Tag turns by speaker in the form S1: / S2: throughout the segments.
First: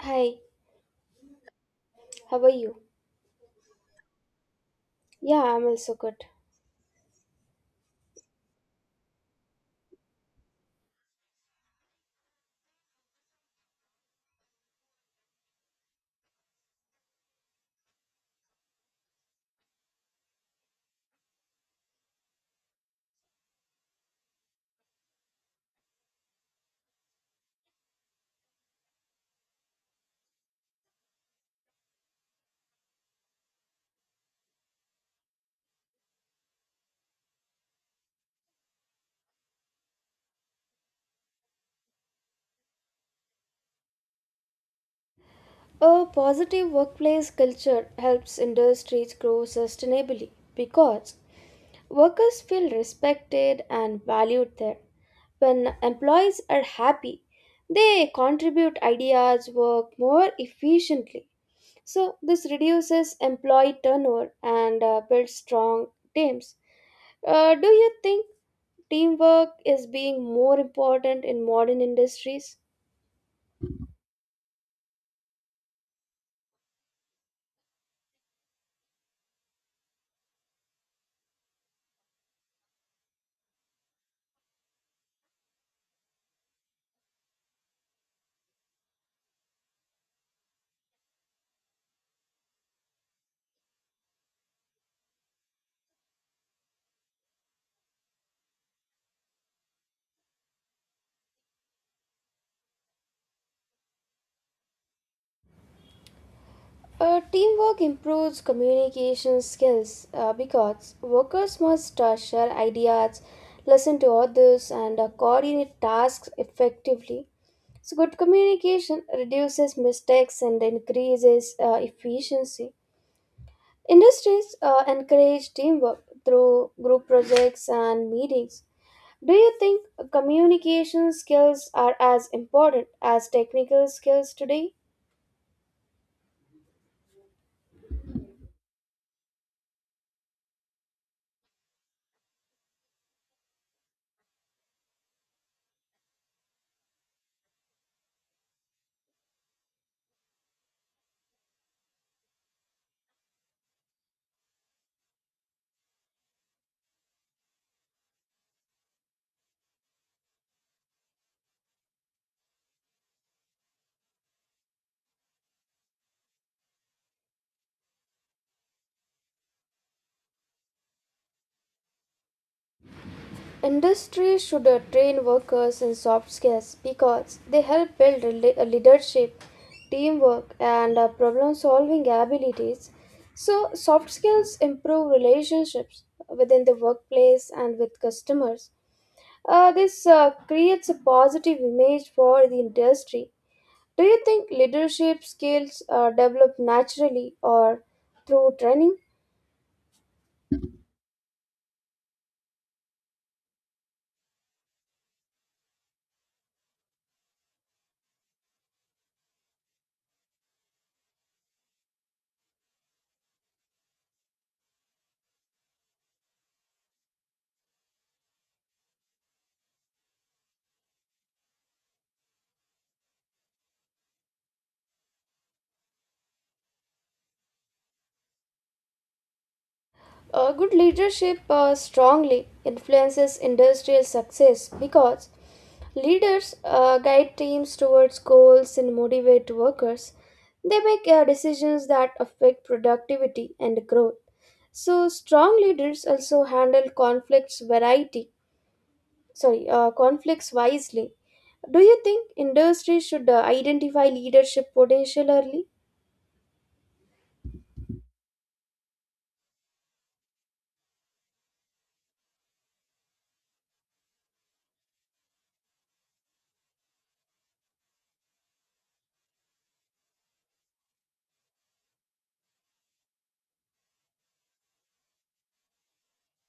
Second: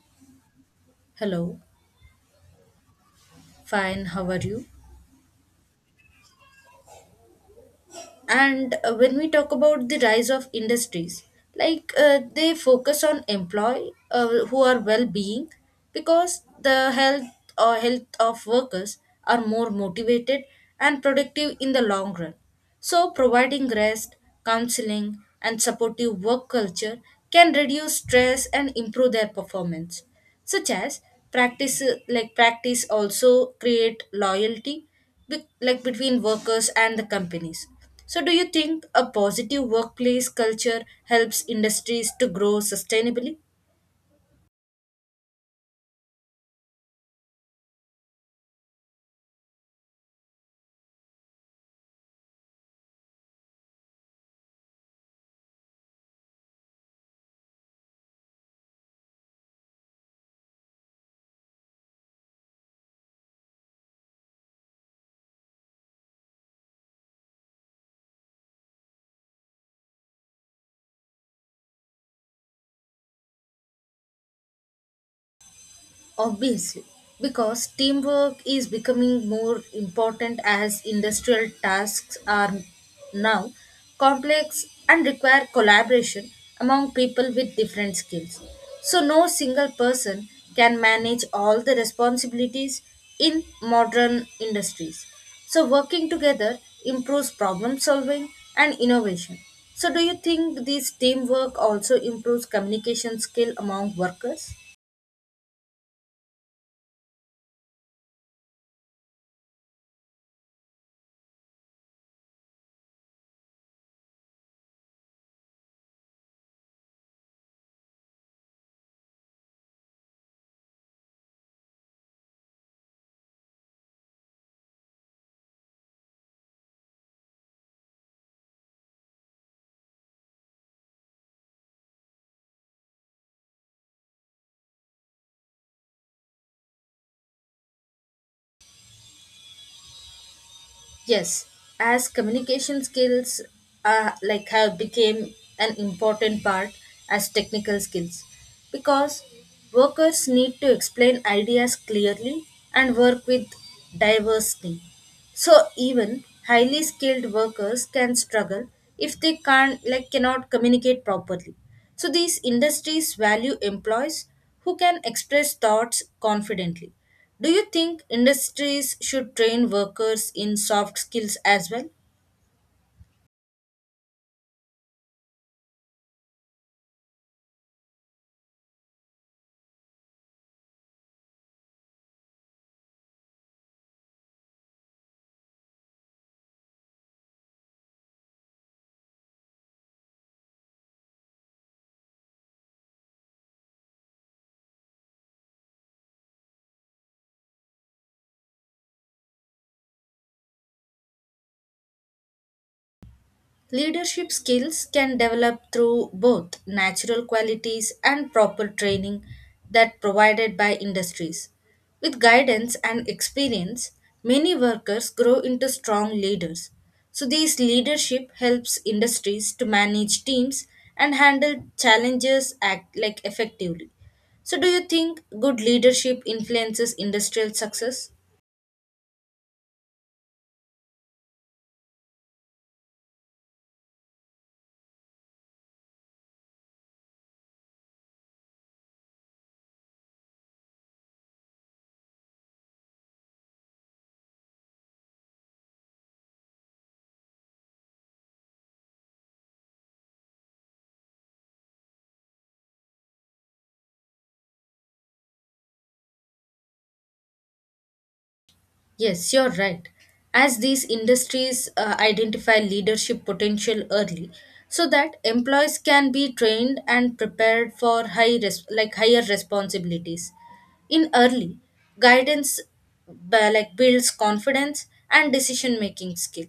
S1: Hi,
S2: Hello,
S1: how are you?
S2: fine, how are you?
S1: Yeah, I'm also good.
S2: And when we talk about the rise of industries, like they focus on employee who are well-being because the health or health of workers are more motivated and productive in the long run. So providing rest, counseling, and supportive work culture can reduce stress and improve their performance. Such as practice, like practice also create loyalty, like between workers and the companies. So do you think a positive workplace culture helps industries to grow sustainably?
S1: A positive workplace culture helps industries grow sustainably because workers feel respected and valued there. When employees are happy, they contribute ideas, work more efficiently. So, this reduces employee turnover and builds strong teams. Do you think teamwork is being more important in modern industries?
S2: Obviously, because teamwork is becoming more important as industrial tasks are now complex and require collaboration among people with different skills. So, no single person can manage all the responsibilities in modern industries. So, working together improves problem solving and innovation. So, do you think this teamwork also improves communication skill among workers?
S1: Teamwork improves communication skills because workers must share ideas, listen to others, and coordinate tasks effectively. So, good communication reduces mistakes and increases efficiency. Industries encourage teamwork through group projects and meetings. Do you think communication skills are as important as technical skills today?
S2: Yes, as communication skills like have became an important part as technical skills, because workers need to explain ideas clearly and work with diverse team. So even highly skilled workers can struggle if they can't like cannot communicate properly. So these industries value employees who can express thoughts confidently. Do you think industries should train workers in soft skills as well?
S1: Industry should train workers in soft skills because they help build leadership, teamwork, and problem solving abilities. So, soft skills improve relationships within the workplace and with customers. This creates a positive image for the industry. Do you think leadership skills are developed naturally or through training?
S2: Leadership skills can develop through both natural qualities and proper training that provided by industries. With guidance and experience, many workers grow into strong leaders. So this leadership helps industries to manage teams and handle challenges, act like effectively. So do you think good leadership influences industrial success?
S1: Good leadership strongly influences industrial success because leaders guide teams towards goals and motivate workers. They make decisions that affect productivity and growth. So strong leaders also handle conflicts wisely. Do you think industry should identify leadership potential early?
S2: Yes, you're right. As these industries identify leadership potential early, so that employees can be trained and prepared for higher responsibilities. In early, guidance builds confidence and decision making skill.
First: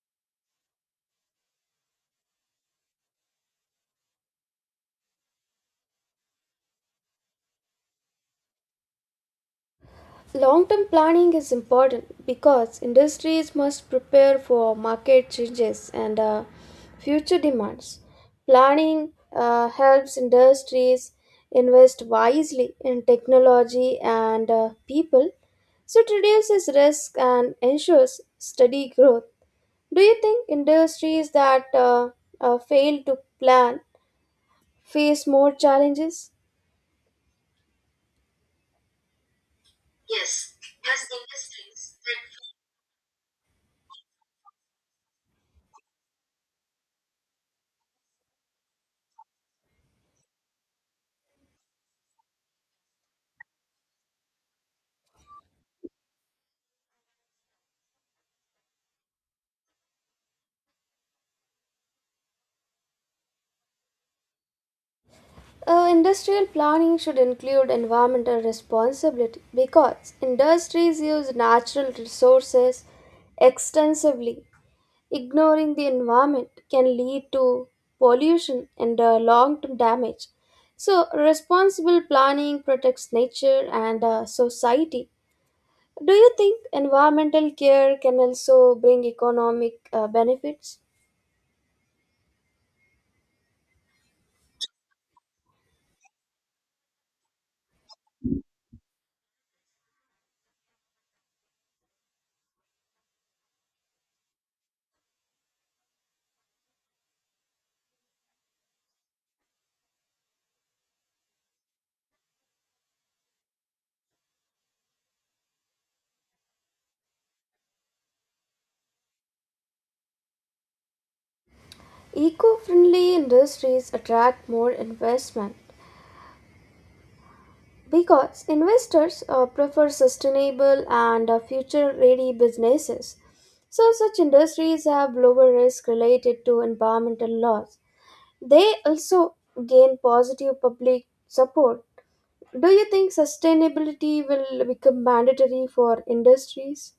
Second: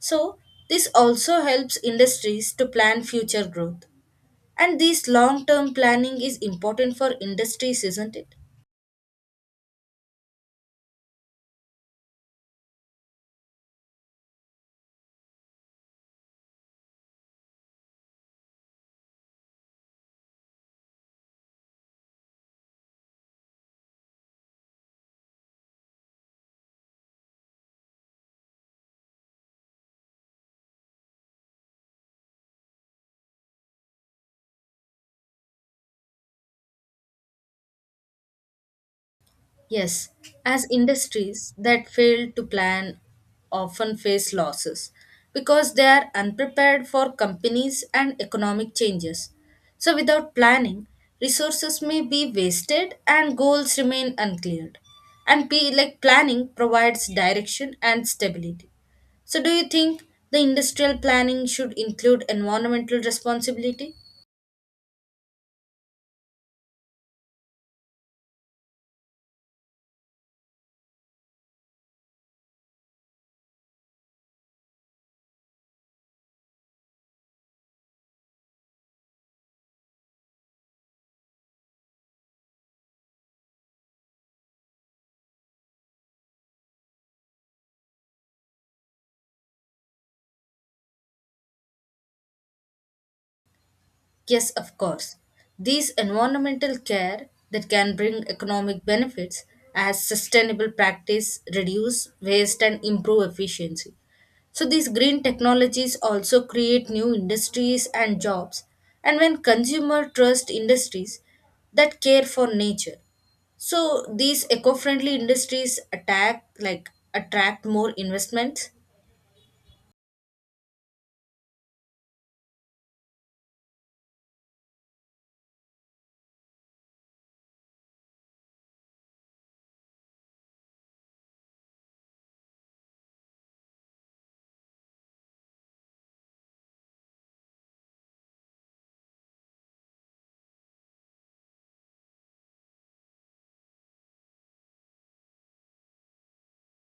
S2: So this also helps industries to plan future growth. And this long term planning is important for industries, isn't it?
S1: Long term planning is important because industries must prepare for market changes and future demands. Planning helps industries invest wisely in technology and people, so it reduces risk and ensures steady growth. Do you think industries that fail to plan face more challenges?
S2: Yes, as industries that fail to plan often face losses because they are unprepared for companies and economic changes. So, without planning, resources may be wasted and goals remain unclear. And P, like Planning provides direction and stability. So, do you think the industrial planning should include environmental responsibility?
S1: Industrial planning should include environmental responsibility because industries use natural resources extensively. Ignoring the environment can lead to pollution and long term damage. So, responsible planning protects nature and society. Do you think environmental care can also bring economic benefits?
S2: Yes, of course. These environmental care that can bring economic benefits as sustainable practice reduce waste and improve efficiency. So these green technologies also create new industries and jobs, and when consumer trust industries that care for nature. So these eco-friendly industries attack like attract more investments.
S1: Eco friendly industries attract more investment because investors prefer sustainable and future ready businesses. So, such industries have lower risk related to environmental laws. They also gain positive public support. Do you think sustainability will become mandatory for industries?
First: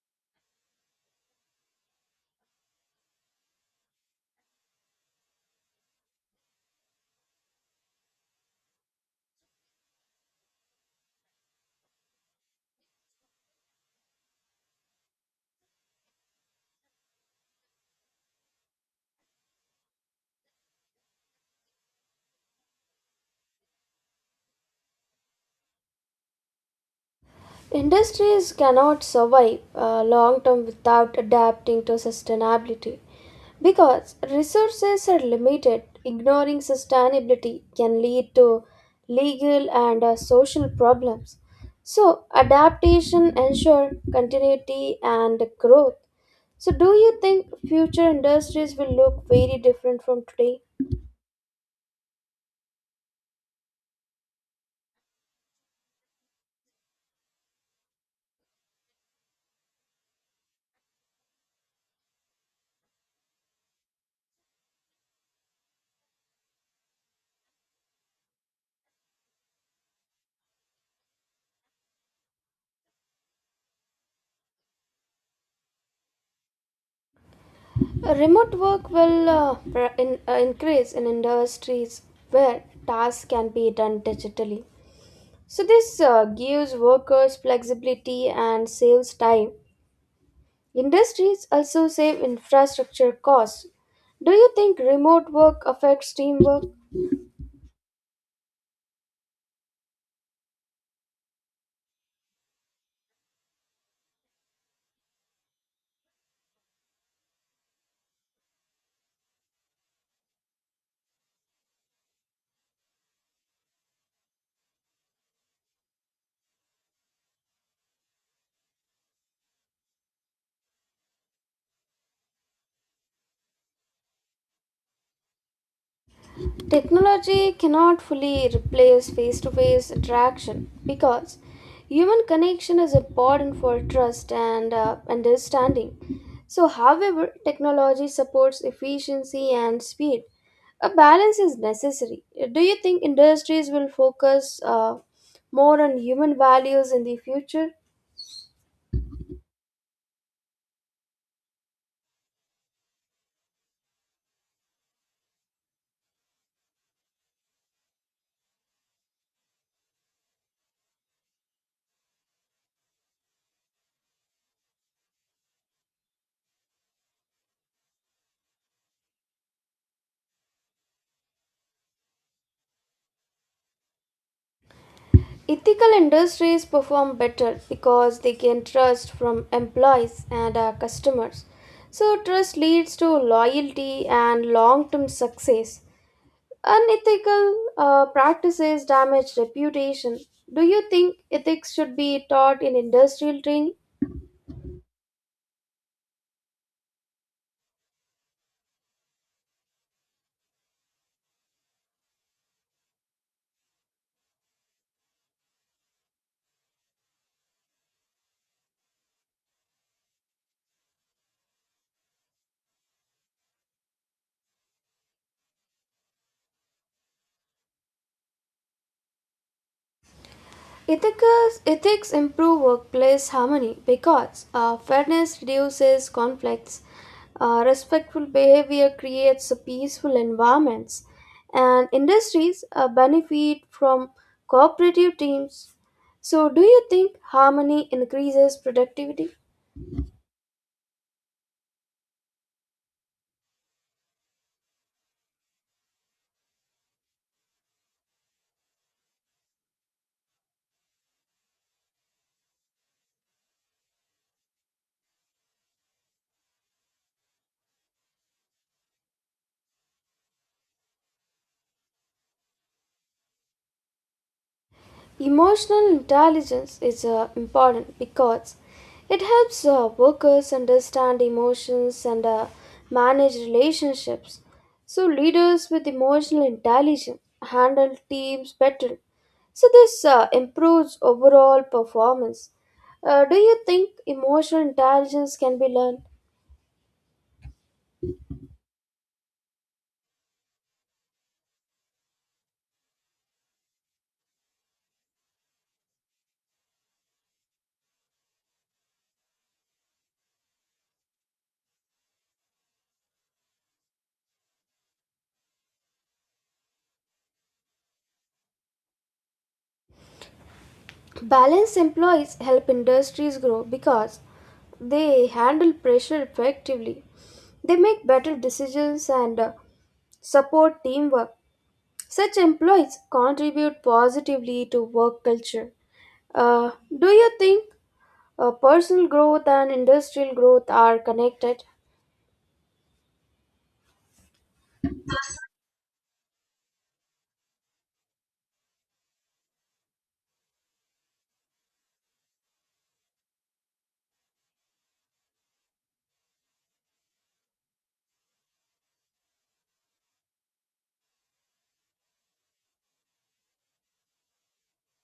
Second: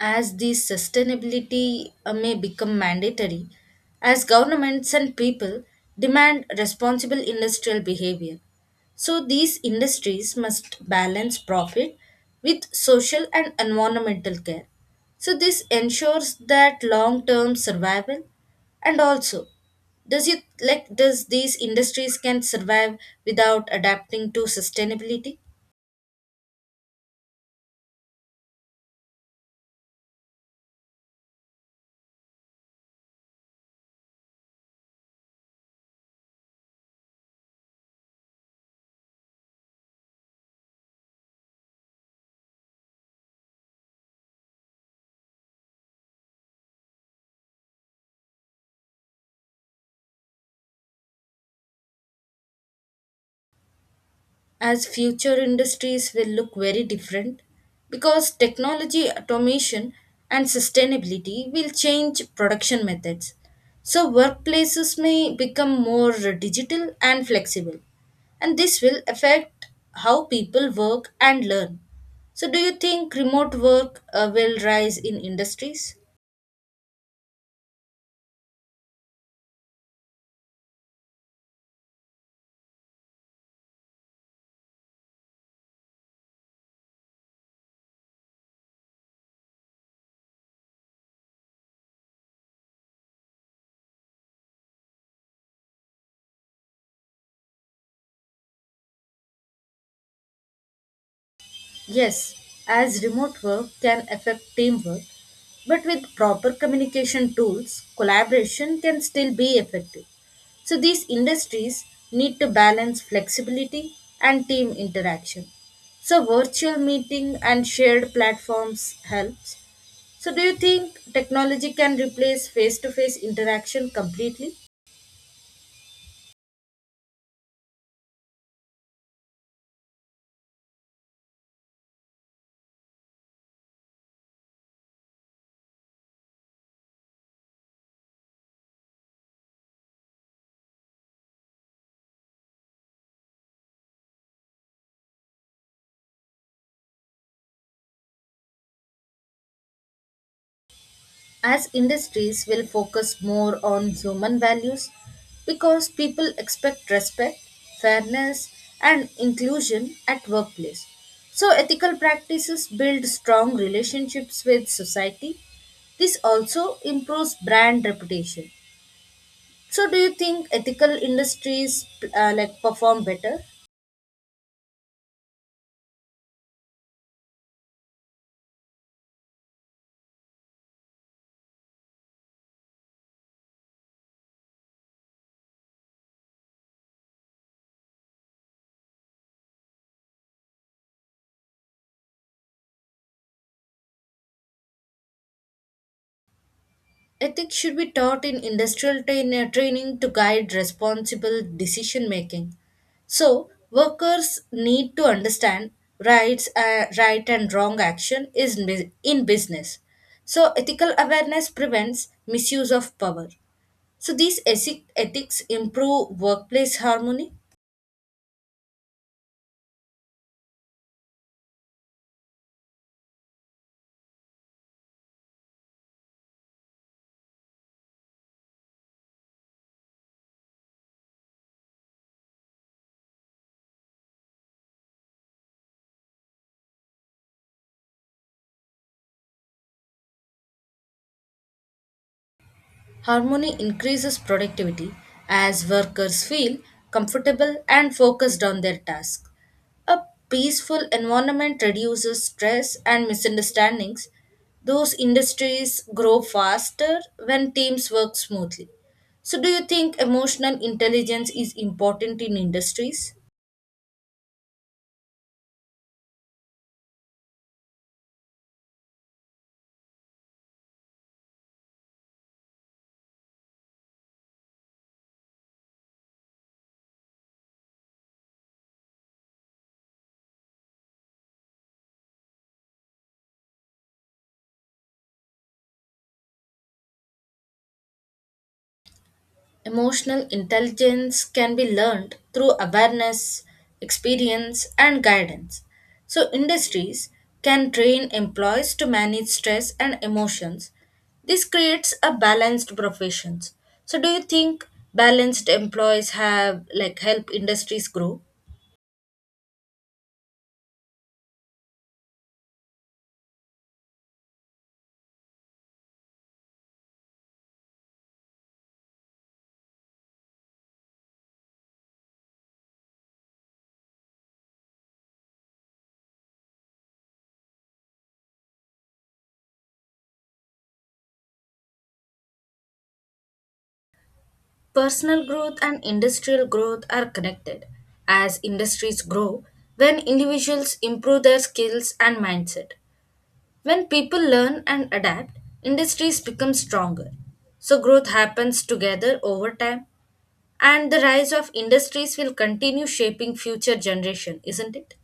S2: As the sustainability may become mandatory as governments and people demand responsible industrial behavior. So these industries must balance profit with social and environmental care. So this ensures that long-term survival, and also does it like does these industries can survive without adapting to sustainability?
S1: Industries cannot survive long term without adapting to sustainability because resources are limited. Ignoring sustainability can lead to legal and social problems. So, adaptation ensures continuity and growth. So, do you think future industries will look very different from today?
S2: As future industries will look very different because technology, automation, and sustainability will change production methods. So, workplaces may become more digital and flexible, and this will affect how people work and learn. So, do you think remote work will rise in industries?
S1: Remote work will increase in industries where tasks can be done digitally. So this gives workers flexibility and saves time. Industries also save infrastructure costs. Do you think remote work affects teamwork?
S2: Yes, as remote work can affect teamwork, but with proper communication tools, collaboration can still be effective. So these industries need to balance flexibility and team interaction. So virtual meeting and shared platforms helps. So do you think technology can replace face-to-face interaction completely?
S1: Technology cannot fully replace face to face interaction because human connection is important for trust and understanding. So, however, technology supports efficiency and speed. A balance is necessary. Do you think industries will focus more on human values in the future?
S2: As industries will focus more on human values because people expect respect, fairness, and inclusion at workplace. So ethical practices build strong relationships with society. This also improves brand reputation. So do you think ethical industries, like, perform better?
S1: Ethical industries perform better because they gain trust from employees and customers. So, trust leads to loyalty and long term success. Unethical practices damage reputation. Do you think ethics should be taught in industrial training?
S2: Ethics should be taught in training to guide responsible decision making. So, workers need to understand right and wrong action in business. So, ethical awareness prevents misuse of power. So, these ethics improve workplace harmony.
S1: Ethics improve workplace harmony because fairness reduces conflicts, respectful behavior creates peaceful environments, and industries benefit from cooperative teams. So, do you think harmony increases productivity?
S2: Harmony increases productivity as workers feel comfortable and focused on their task. A peaceful environment reduces stress and misunderstandings. Those industries grow faster when teams work smoothly. So, do you think emotional intelligence is important in industries?
S1: Emotional intelligence is important because it helps workers understand emotions and manage relationships. So, leaders with emotional intelligence handle teams better. So, this improves overall performance. Do you think emotional intelligence can be learned?
S2: Emotional intelligence can be learned through awareness, experience, and guidance. So, industries can train employees to manage stress and emotions. This creates a balanced profession. So, do you think balanced employees have like help industries grow?
S1: Balanced employees help industries grow because they handle pressure effectively. They make better decisions and support teamwork. Such employees contribute positively to work culture. Uh, do you think personal growth and industrial growth are connected?
S2: Personal growth and industrial growth are connected. As industries grow, when individuals improve their skills and mindset, when people learn and adapt, industries become stronger. So growth happens together over time, and the rise of industries will continue shaping future generation, isn't it?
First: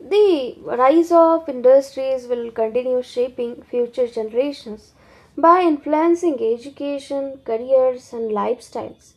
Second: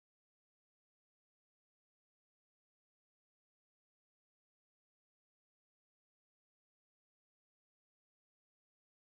S1: The rise of industries will continue shaping future generations by influencing education, careers, and lifestyles.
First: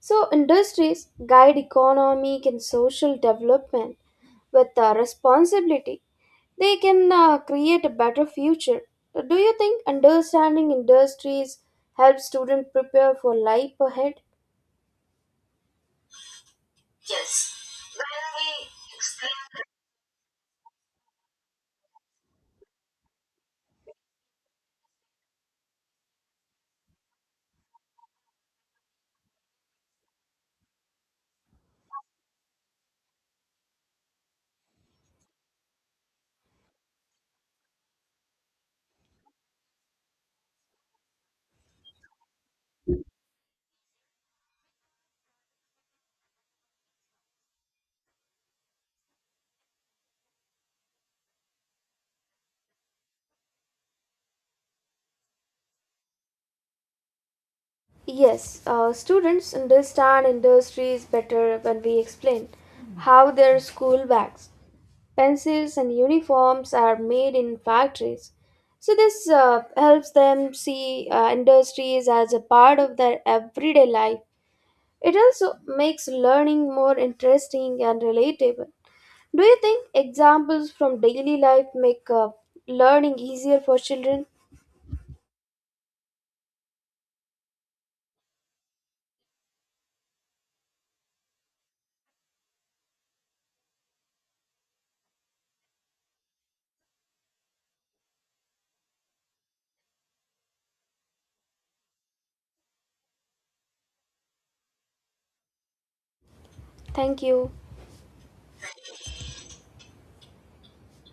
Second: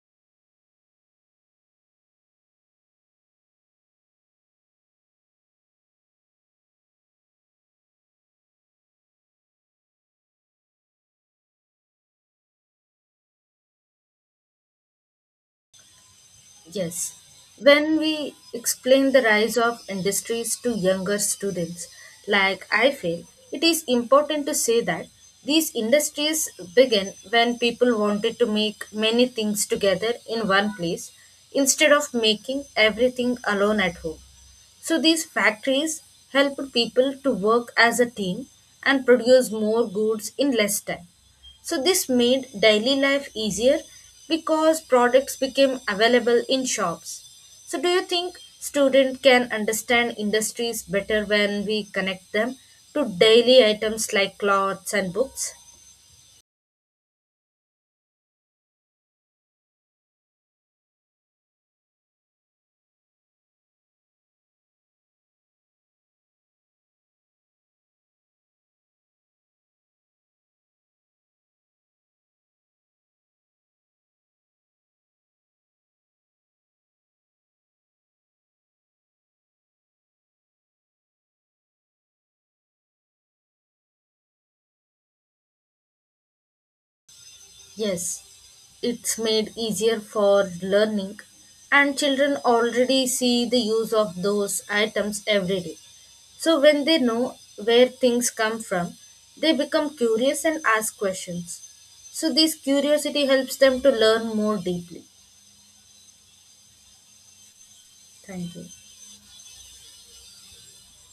S1: So, industries guide economic and social development with responsibility. They can create a better future. Do you think understanding industries helps students prepare for life ahead?
S2: Yes.
S1: Yes.
S2: When we explain the rise of industries to younger students, like I feel, it is important to say that these industries began when people wanted to make many things together in one place instead of making everything alone at home. So these factories helped people to work as a team and produce more goods in less time. So this made daily life easier because products became available in shops. So do you think students can understand industries better when we connect them to daily items like clothes and books?
S1: Yes, students understand industries better when we explain how their school bags, pencils, and uniforms are made in factories. So, this helps them see industries as a part of their everyday life. It also makes learning more interesting and relatable. Do you think examples from daily life make learning easier for children?
S2: Yes, it's made easier for learning, and children already see the use of those items every day. So, when they know where things come from, they become curious and ask questions. So, this curiosity helps them to learn more deeply.
S1: Thank you.
S2: Thank you.